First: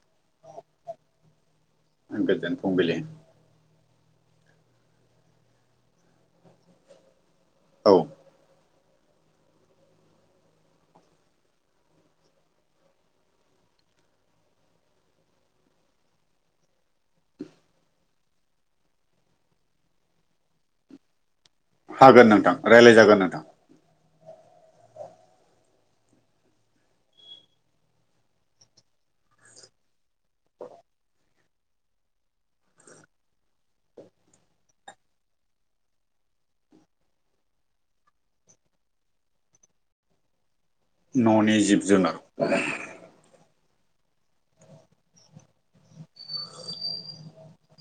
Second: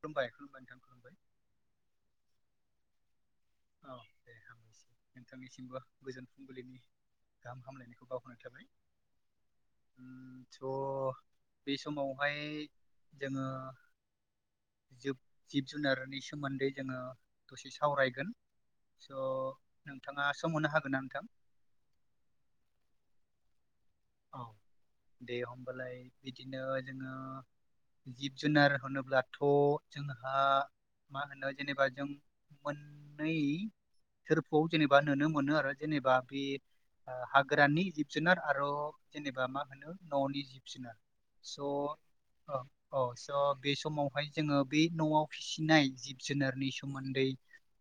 खुलुमबाय खुलुमबाय नोंथां खुलुमबाय। गोजोन फुंबिलि औ दे हामबायसै नोंथांनिसिमबो गोजोन फुंबिलिनि गाहाम औ हामलायनायखौ बावहरनाय थाबाय। उम स' बे समावहाय जोङो जिब जिब जुनारनि सोमोन्दै जोङो दसे सावरायगोन। स' नोंथाङा सम होनो हागोन ना नोंथां? हागोन नोंथां रायज्लायजागोन नोंथां। औ दे होनबालाय बिदिनो जोङो जिब जुनार होनोब्लाथ' जोंहा मा होनो जेनेबा जों‌ मोननै फोरखौ जेनेबा नुनो मोनो आरो जेनेबा बे ओ हाग्रानि जिब जुनार आर जेनेबा मा होनो न'नि जिब जुनार स' न'नि औ जिब जुनार औ स' बे समावहाय जोङो बे न'आव फिसिनाय जिब जुनारनि सोमोन्दै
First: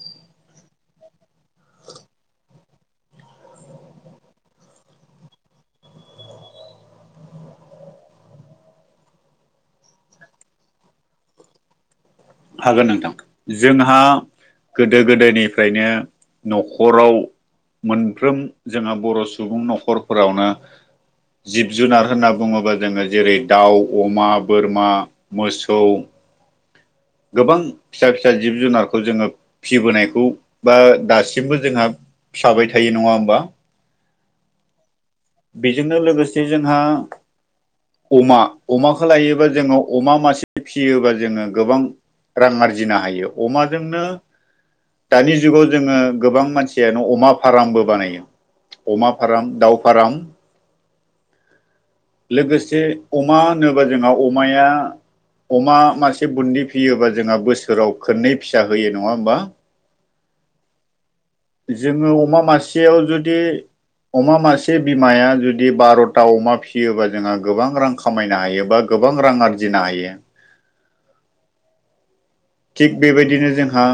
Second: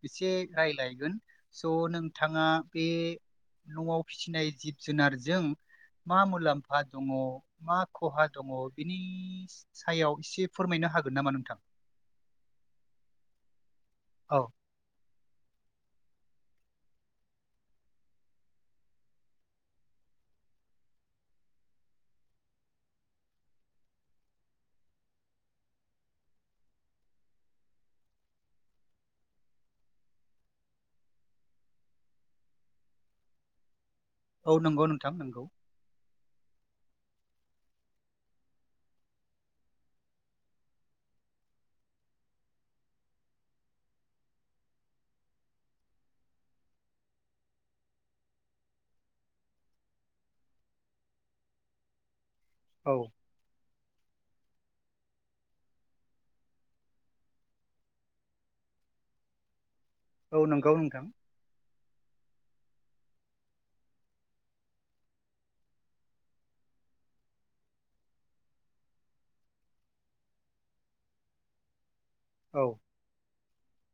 एसे रायजलायगोन स' नोंथाङा बे न'आव फिसिनाय जिब जुनारजों मा मुलाम्फा दङ मा खहा दङ बिनि सायाव एसे फोरमायनो हागोन नामा नोंथां? हागोन नोंथां जोंहा औ गोदो गोदोनिफ्रायनो न'खराव मोनफ्रोम जोंहा बर' सुबुं न'खरफोरावनो जिब जुनार होनना बुङोबा जोङो जेरै दाउ अमा बोरमा मोसौ [inaudible] गोबां फिसा फिसा जिब जुनारखौ जोङो फिसिबोनायखौ बा दासिमबो जोंहा थाबाय थायो नङा होमबा। औ नंगौ नों बेजोंनो लोगोसे जोंहा अमा अमाखौ लायोबा जोङो अमा मासे फिसियोबा जोङो गोबां रां आरजिनो हायो अमाजोंनो दानि जुगाव जोङो गोबां मानसियानो अमा फार्मबो बानायो। अमा फाराम दाउ फाराम लोगोसे औ अमा होनोब्ला जोंहा अमाया अमा मासे बुन्दि फियोबा जोंहा बोसोराव खोननै फिसा होयो नङा होमबा? औ नंगौ नोंथां। जोङो अमा मासेयाव जुदि अमा मासे बिमाया जुदि बार'था अमा फियोबा जोंहा गोबां रां खामायनो हायोबा गोबां रां आरजिनो हायो। [inaudible] औ थिग बेबायदिनो जोंहा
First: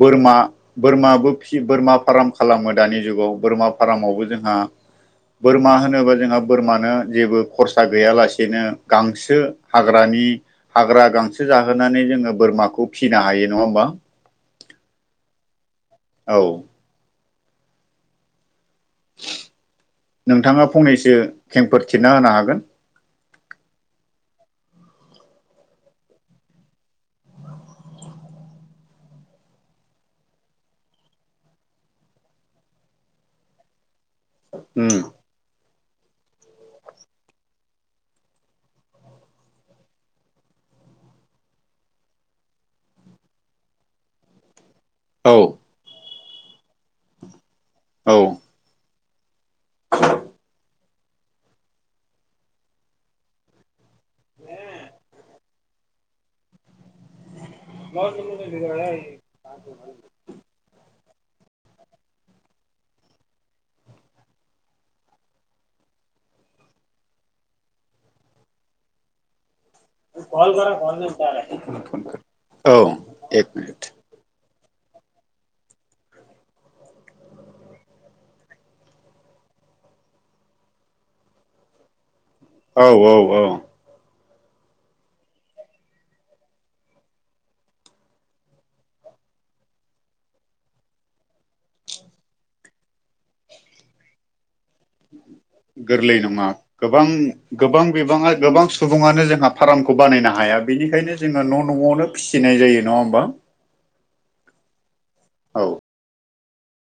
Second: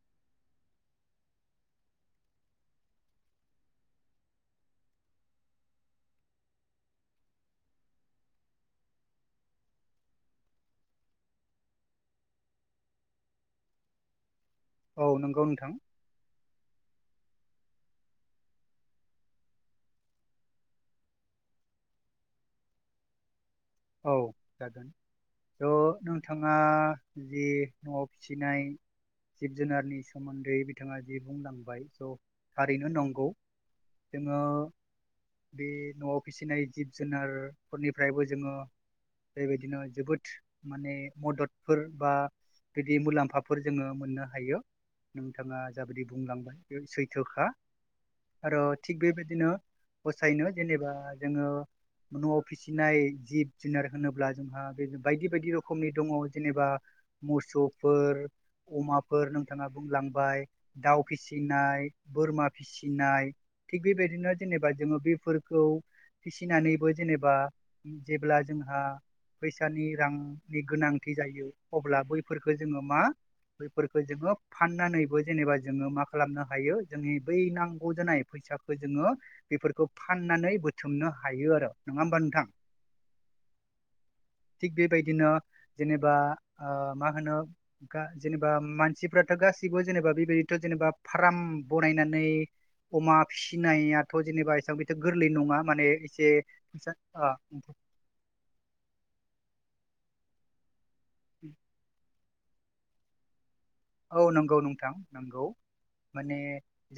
बोरमा बोरमाबो फि बोरमा फार्म खालामो दानि जुगाव बोरमा फार्मावबो जोंहा आ बोरमा होनोबा जोंहा बोरमानो जेबो खरसा गैयालासेनो गांसो हाग्रा नि हाग्रा गांसो जाहोनानै जोङो बोरमाखौ फिसिनो हायो नङा होमबा? औ नंगौ नोंथां। औ। नोंथाङा फंनैसो खेंफोरथिना होनो हागोन। औ जागोन। थ' नोंथाङा जि न'आव फिसिनाय जिब जुनारनि सोमोन्दै बिथाङा जि बुंलांबाय स' थारैनो नंगौ। जोङो उम बे न'आव फिसिनाय जिब जुनारफोरनिफ्रायबो जोङो बेबायदिनो जोबोद माने मददफोर बा बिदि मुलाम्फाफोर जोङो मोननो हायो। नोंथाङा जाबायदि बुंलांबाय बे सैथोखा आरो थिग बेबायदिनो फसायनो जेनेबा जोङो न'आव फिसिनाय जिब जुनार होनोब्ला जोंहा बे बायदि बायदि रोखोमनि दङ जेनेबा मोसौफोर अमाफोर नोंथाङा बुंलांबाय दाउ फिसिनाय बोरमा फिसिनाय थिग बेबायदिनो जेनेबा जोङो बेफोरखौ फिसिनानैबो जेनेबा जेब्ला जोंहा फैस फिसानि रांनि गोनांथि औ जायो अब्ला बैफोरफोरखो जोङो औ औ मा एक मिनिट बैफोरफोरखो जोङो फाननानैबो जेनेबा जोङो मा खालामनो हायो जोंनि बै नांगौ जानाय फैसाखौ जोङो बेफोरखौ फाननानै बोथोमनो हायो आरो नङा ओमबा नोंथां? औ औ औ [inaudible] थिग बेबायदिनो जेनेबा ओ मा होनो जेनेबा मानसिफ्राथ' गास गासिबो जेनेबा बेबायदिथ' जेनेबा फार्म बनायनानै अमा फिसिनायाथ' जेनेबा [unintelligible] गोरलै नङा माने गोरलै एसे नङा गोबां [unintelligible] गोबां बिबाङा गोबां सुबुङानो जोंहा फारामखौ बानायनो हाया बेनिखायनो जोङो न' न'आवनो फिसिनाय जायो नङा ओमबा? औ नोंगौ नोंथां नोंगौ माने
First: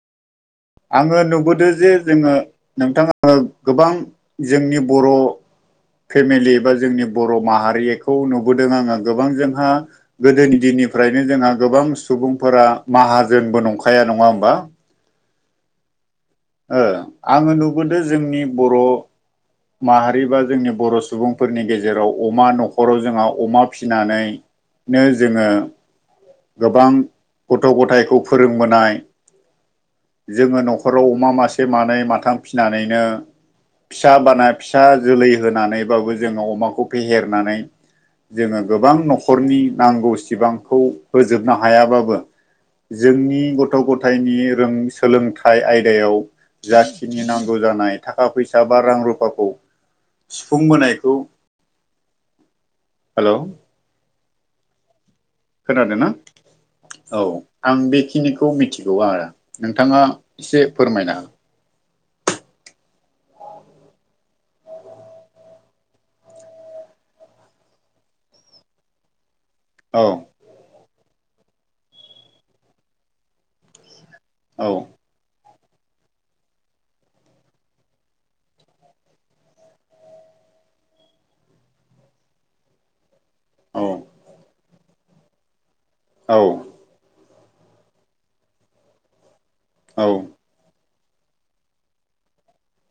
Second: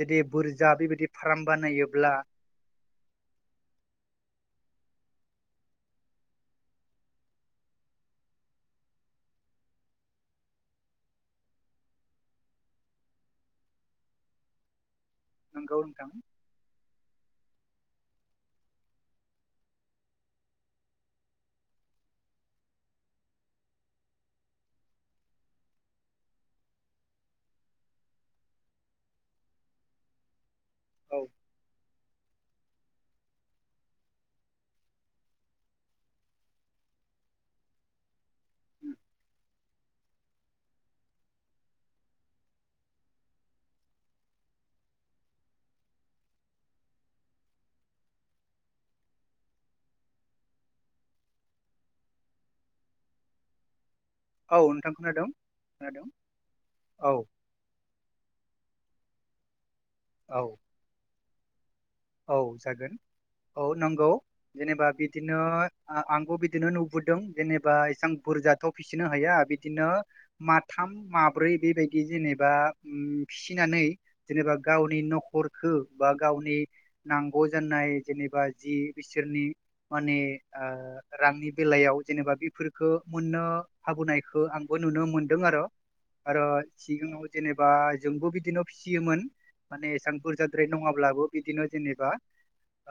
जुदि बुरजा बेबायदि आङो फार्म नुबोदों जे बानायोब्ला जोङो नोंथाङा गोबां जोंनि बर' फेमिलि बा जोंनि बर' माहारिखौ नुबोदों आङो गोबां जोंहा गोदोनि दिन निफ्रायनो जोंहा गोबां सुबुंफोरा माहाजोनबो नंखाया नङा ओमबा? नोंगौ नोंथां। ओ आङो नुबोदों जोंनि बर' माहारि बा जोंनि बर' सुबुंफोरनि गेजेराव अमा न'खराव जोंहा अमा फिसिनानै नो जोङो गोबां गथ' गथायखौ फोरोंबोनाय जोङो न'ख खराव औ अमा मासे मानै माथाम फिसिनानैनो फिसा बाना फिसा जोलै होनानैबाबो जोङो अमाखौ फेहेरनानै जोङो गोबां न'खरनि नांगौ सिबांखौ होजोबनो हायाबाबो जोंनि गथ' गथायनि रों सोलोंथाइ आयदायाव जाखिनि नांगौ जानाय थाखा फैसा बा रां रु गावखौ सुफुंबोनायखौ हेलौ औ नोंथां खोनादों। खोनादों ना औ आं बेखिनिखौ मिथिगौ आरो नोंथाङा औ एसे फोरमायना औ जागोन औ नोंगौ जेनेबा बिदिनो आंबो बिदिनो नुबोदों जेनेबा इसां बु बुरजाथ फिसिनो हाया बे बिदिनो औ माथाम माब्रै बेबायदि जेनेबा फिसिनानै जेनेबा औ गावनि न'खरखौ बा गावनि नांगौ जानाय जेनेबा जि बिसोरनि माने रांनि बेलायाव जेनेबा बेफोरखौ मोननो औ हाबोनायखौ आंबो नुनो मोनदों आरो औ आरो सिगाङाव जेनेबा जोंबो बिदिनो फिसियोमोन माने औ एसां बुरजाद्राय नङाब्लाबो बिदिनो दिनिबा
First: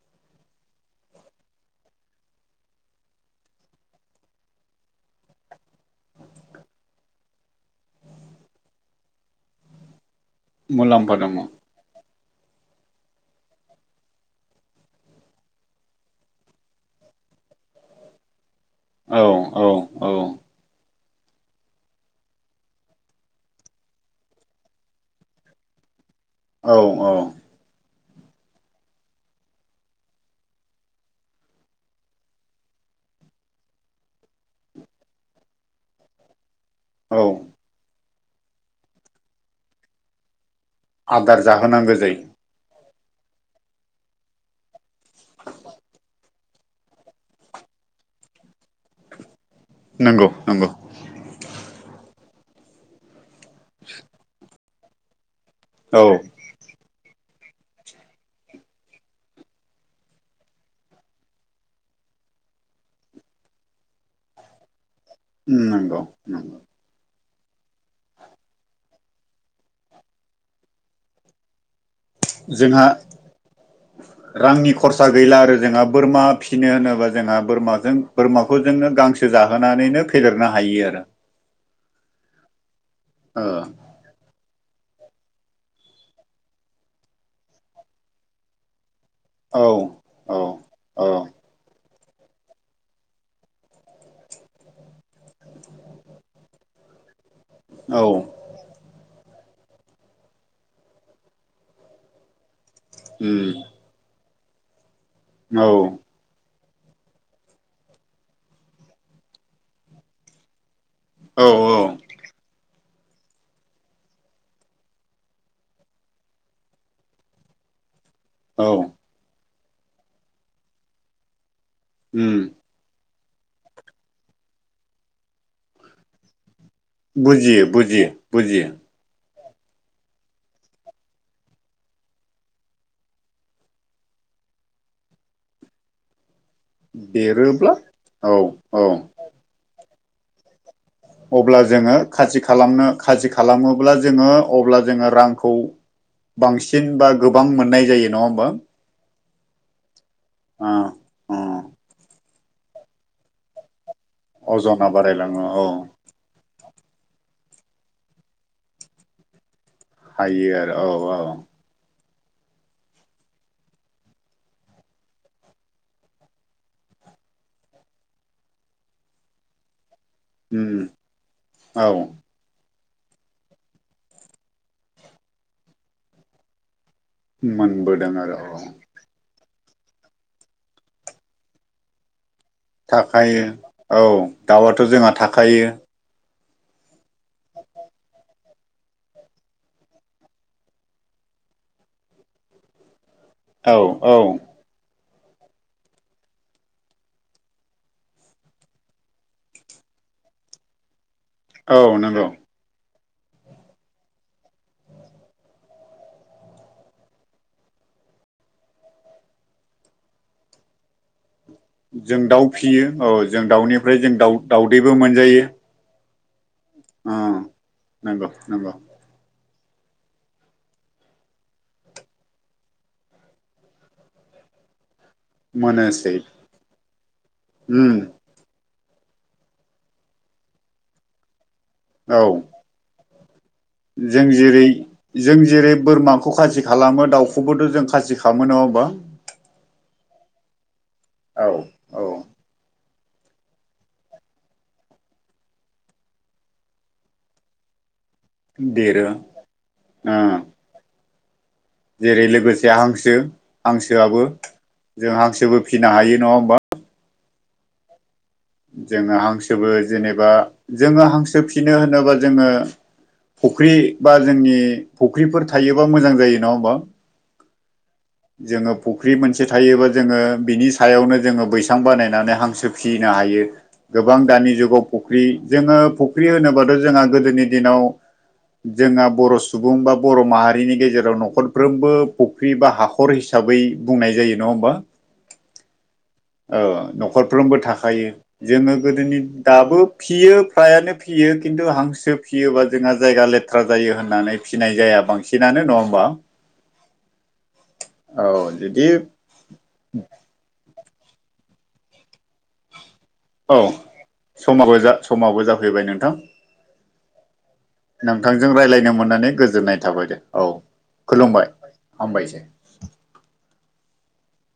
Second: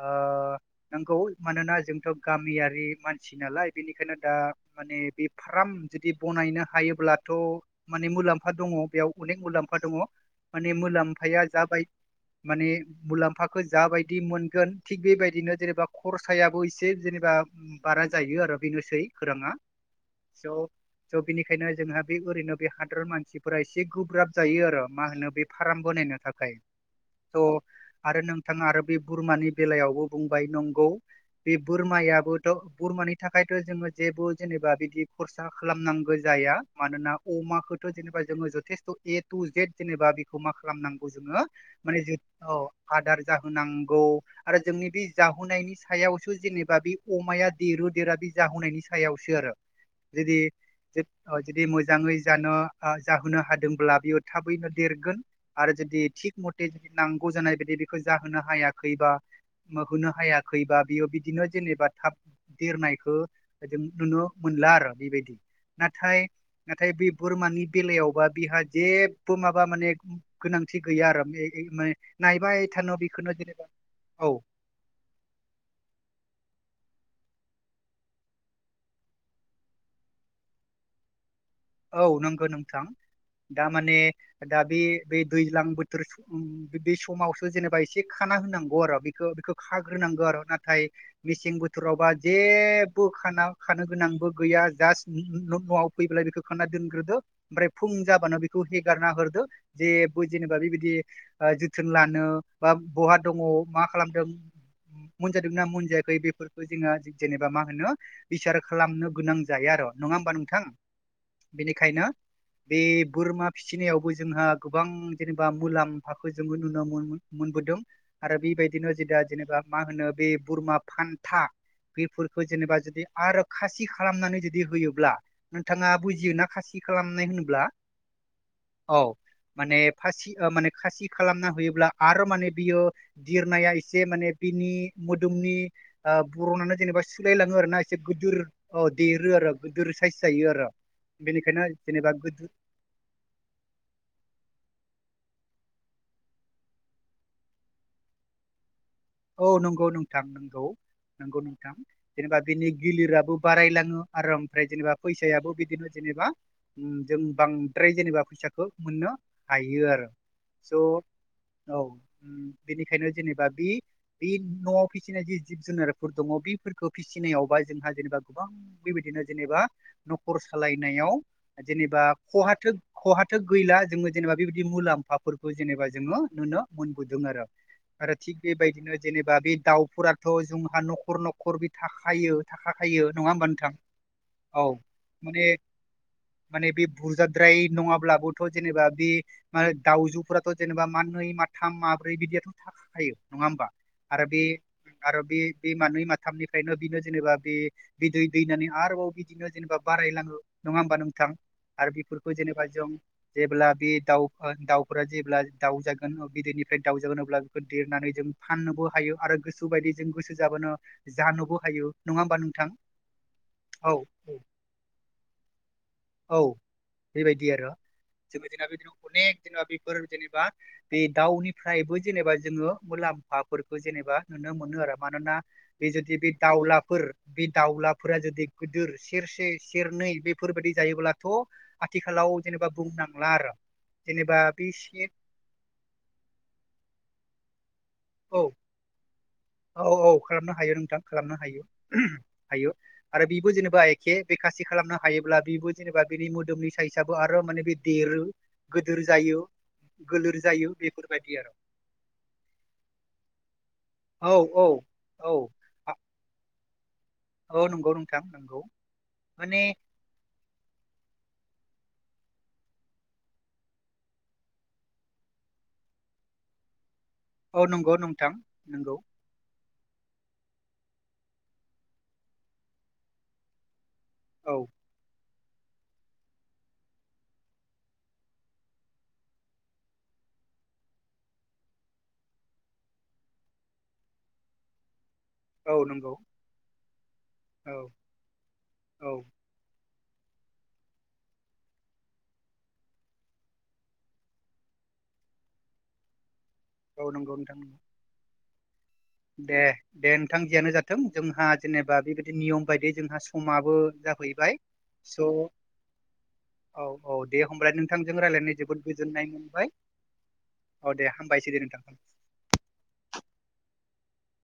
ओ नंगौ मानोना जोंथ गामियारि मानसि नालाय बेनिखायनो दा माने बे फाराम जुदि बनायनो हायोब्लाथ माने मुलाम्फा दङ बेयाव अनेक मुलाम्फ फा दङ माने मुलाम्फा दङ मुलाम्फाया औ जाबाय मानि मुलाम फाखो जाबायदि मोनगोन थिग बेबायदिनो जेनेबा खरसायाबो एसे जेनेबा बारा जायो आरो बेनोसै औ खोराङा औ स स बिनिखायनो जोंहा बे ओरैनो बे खादरन मानसिफोरा एसे गोब्राब जायो आरो मा होनो बे फाराम बनायनो। थाखाय औ थ आरो नोंथाङा आरो बे बुरमानि बेलायावबो बुंबाय नंगौ बे बोरमायाबोथ बु मानि थाखायथ जोङो जेबो जेनेबा बिदि खरसा खालामनांगो जाया मानोना औ अमाखौथ जेनेबा जोङो जथेस्थ ए टु जेद जेनेबा बेखौ मा खालामनांगौ आदार जोङो जाहोनांगौ माने जायो जों अ आदार जाहोनांगौ आरो जोंनि बे जाहुनायनि सायावसो जेनेबा बे अमाया देर गोन देरा बे जाहुनायनि सायावसो आरो। नंगौ जुदि नंगौ जुदि अ मोजाङै जानो ओ ज हुनो हादोंब्ला बियो थाबैनो देरगोन आरो जदि औ थिग मते नांगौ जानाय बे बे बेखौ जाहोनो हायाखैबा होनो हायाखैबा बेयो बिदिनो जेनेबा थाब देरनायखौ जों नुनो मोनला आरो बेबायदि नंगौ नाथाय नाथाय बे बोरमानि बेलायावबा बिहा जेबो माबा माने गोनांथि गैया आरो माने नायबाय जोंहा थानो बेखौनो जेनेबा औ रांनि खरसा गैला आरो जेनबा बोरमा फिसिनो‌ होनोबा जोंहा बोरमा जों बोरमाखौ जोङो गांसो जाहोनानैनो फेदेरनो हायो आरो औ नोंगो नोंथां दा माने दा बे बे दैज्लां बोथोर बीदि समावसो जेनेबा एसे खाना होनांगौ आरो बे खौ बिखौ ओ खाग्रोनांगो औ आरो नाथाय औ मिसें बोथो रावबा जेबो खाना खानो गोनांबो गैया जास नआव फैब्ला बेखो खाना दोनग्रोदो ओमफ्राय फुं औ जाबानो बेखौ हेगारना होरदो जेबो जेनेबा बेबायदि ओ जोथोन लानो बा बहा दङ उम मा खालामदों? मोनजादोंना औ मोनजायाखै बेफोर खो जोङो जेनेबा मा होनो बिसार खालामनो गोनां जायो आरो नङा होमबा नोंथां? औ औ बेनिखायनो बे बोरमा फिसिनायावबो जोंहा गोबां जेनेबा मुलाम्फाखौ जोंङो नुनो मोन मोनबोदों ‌। आरो औ बेबायदिनो [unintelligible] जेनेबा मा होनो बे बोरमा फान्था उम बेफोरखौ जेनेबा जुदि आरो खासि खालामनानै जुदि होयोब्ला नोंथाङा बुजियोना खासि खालामनाय बुजियो होनोब्ला बुजियो बुजियो औ माने फासि ओ माने खासि खालामना होयोब्ला आरो माने बियो दिरनाया एसे माने इनि मोदोमनि ओब बरनानो जेनेबा सोलायलाङो आर देरोब्ला ना एसे औ गोदोर औ ओ देरो आरो गिदिर साइस जायो आरो अब्ला बेनिखायनो जोङो जेनेबा खासि गोदो खालामना खासि खालामोब्ला जोङो अब्ला जोङो रां खौ बांसिन बा गोबां मोननाय जायो नङा होमबा? औ नंगौ नोंथां नंगौ ओ ओ नंगौ नोंथां जेनेबा बिनि गिलिराबो बारायलाङो आरो ओमफ्राय अजना जेनेबा बारायलाङो फैसायाबो औ बिदिनो जेनेबा जों बांद्राय जेनेबा फैसाखो मोननो हायो आरो हायो स आरो औ औ औ बेनिखायनो जेनेबा बे बि नआव फिसिनाय जि जिब जुनारफोर दङ बिफोरखौ फिसिनायावबा जोंहा जेनेबा गोबां बेबायदि बिदिनो जेनेबा नखर उम सालायनायाव औ जेनेबा खहाथो खहाथो गैला जोङो जेनेबा बेबायदि मुलाम्फाफोरखौ जेनेबा जोङो नुनो मोनबोदों आरो मोनबोदों आरो थिग औ बेबायदिनो एबा बे दाउफोराथ जोंहा नखर नखर बे थाखायो। थाखाखायो नङा थाखायो होमबा नोंथां औ औ दाउआथ जोंहा माने थाखायो। माने बे बुरजाद्राय नङाब्लाबोथ' जेनेबा बे मा दाउजुफोराथ' जेनेबा मा होन नै माथाम माब्रै बिदियाथ' थाखाखायो नङा ओम औ औ आरो बे मानै माथामनिफ्रायनो बिनो जेनेबा बे दै दैनानै आरोबाव बिदिनो जेनेबा बा पायलाङो नङा होमबा नोंथां औ आरो नंगौ बिफोरखो जेनेबा जों जेब्ला बे दाउ दाउफोरा जेब्ला दाउजागोन बिदैनिफ्राय दाउजागोन अब्ला बेखौ देरनानै जों फाननोबो हायो आरो गोसो बायदि जों गोसो जाबानो जानोबो हायो नङा जों होमबा दाउ नोंथां फिसियो औ जों दाउनिफ्राय औ जों दाउ दाउदैबो मोनजायो औ ओ बेबायदि आरो नंगौ जोंनि दिना नंगौ बिदिनो अनेक जेनेबा बेफोर जेनेबा बे दाउनिफ्रायबो जेनेबा जोङो मुलाम फाफोरखौ जेनेबा नुनो मोनो आरो। मानोना बे मोनोसै जुदि बे दावलाफोर बे उम दाउलाफोरा जुदि गोदोर सेरसे सेरनै बेफोरबायदि जायोब्लाथ' औ आथिखालाव जेनेबा बुंनांला आरो जों जेनेबा जेरै बे से जों जेरै बोरमाखौ खासि खालामो दाउखौबोथ' खाजि औ खालामामो नङा होमबा। औ औ खालामनो हायो नोंथां खालामनो औ हायो औ हायो। आरो बिबो जेनेबा एखे बेखासि खालामनो हायोब्ला बिबो जेनेबा बिनि मोदोमनि साइसआबो आरो माने बे देरो गोदोर देरो जायो ओ गोलोर जायो बेफोरबायदि आरो जेरै लोगोसे हांसो हांसोआबो औ औ जों हांसोबो फिसिनो हायो नङा होमबा ओ नंगौ नों जोङो हांसोबो जेनेबा जोङो हांसो फिनो होनोबा जोङो फुख्रि बा जोंनि फुख्रिफोर थायोबा मोजां जायो नङा होमबा औ नं जोङो फुख्रि मोनसे थायोबा जोङो बिनि सायावनो जोङो बैसां बानायनानै हांसो फिनो हायो। गोबां दानि औ जुगाव फुख्रि जोङो फुख्रि होनोबाथ' जोंहा गोदोनि दिनाव जोंहा बर' सुबुं बा बर' माहारिनि गेजेराव न'खरफ्रोमबो फुख्रि बा हा खहर हिसाबै बुंनाय जायो नङा होमबा औ नंगौ। ओ नख'रफ्रोमबो औ थाखायो जोङो औ गोदोनि दाबो फियो फ्रायानो फियो खिन्थु हांसो फियोबा जोंहा जायगा लेथ्रा जायो होननानै फिसिनाय जाया बांसिनानो नङा होमबा? औ नंगौ नोंथां नंगौ। औ जुदि दे दे नोंथां जियानो जाथों जोंहा जेनेबा बेबायदि नियम बायदि जोंहा औ समाबो जाहैबाय समाबो जा स' समाबो जाफैबाय नोंथां। औ औ दे होमब्लाय नोंथांजों रायज्लायनो जोबोद रायलायनो गोजोननाय मोननानै मोनबाय गोजोननाय थाबाय दे औ दे खुलुमबाय हामबायसै दे नोंथां हामबायसै [inaudible]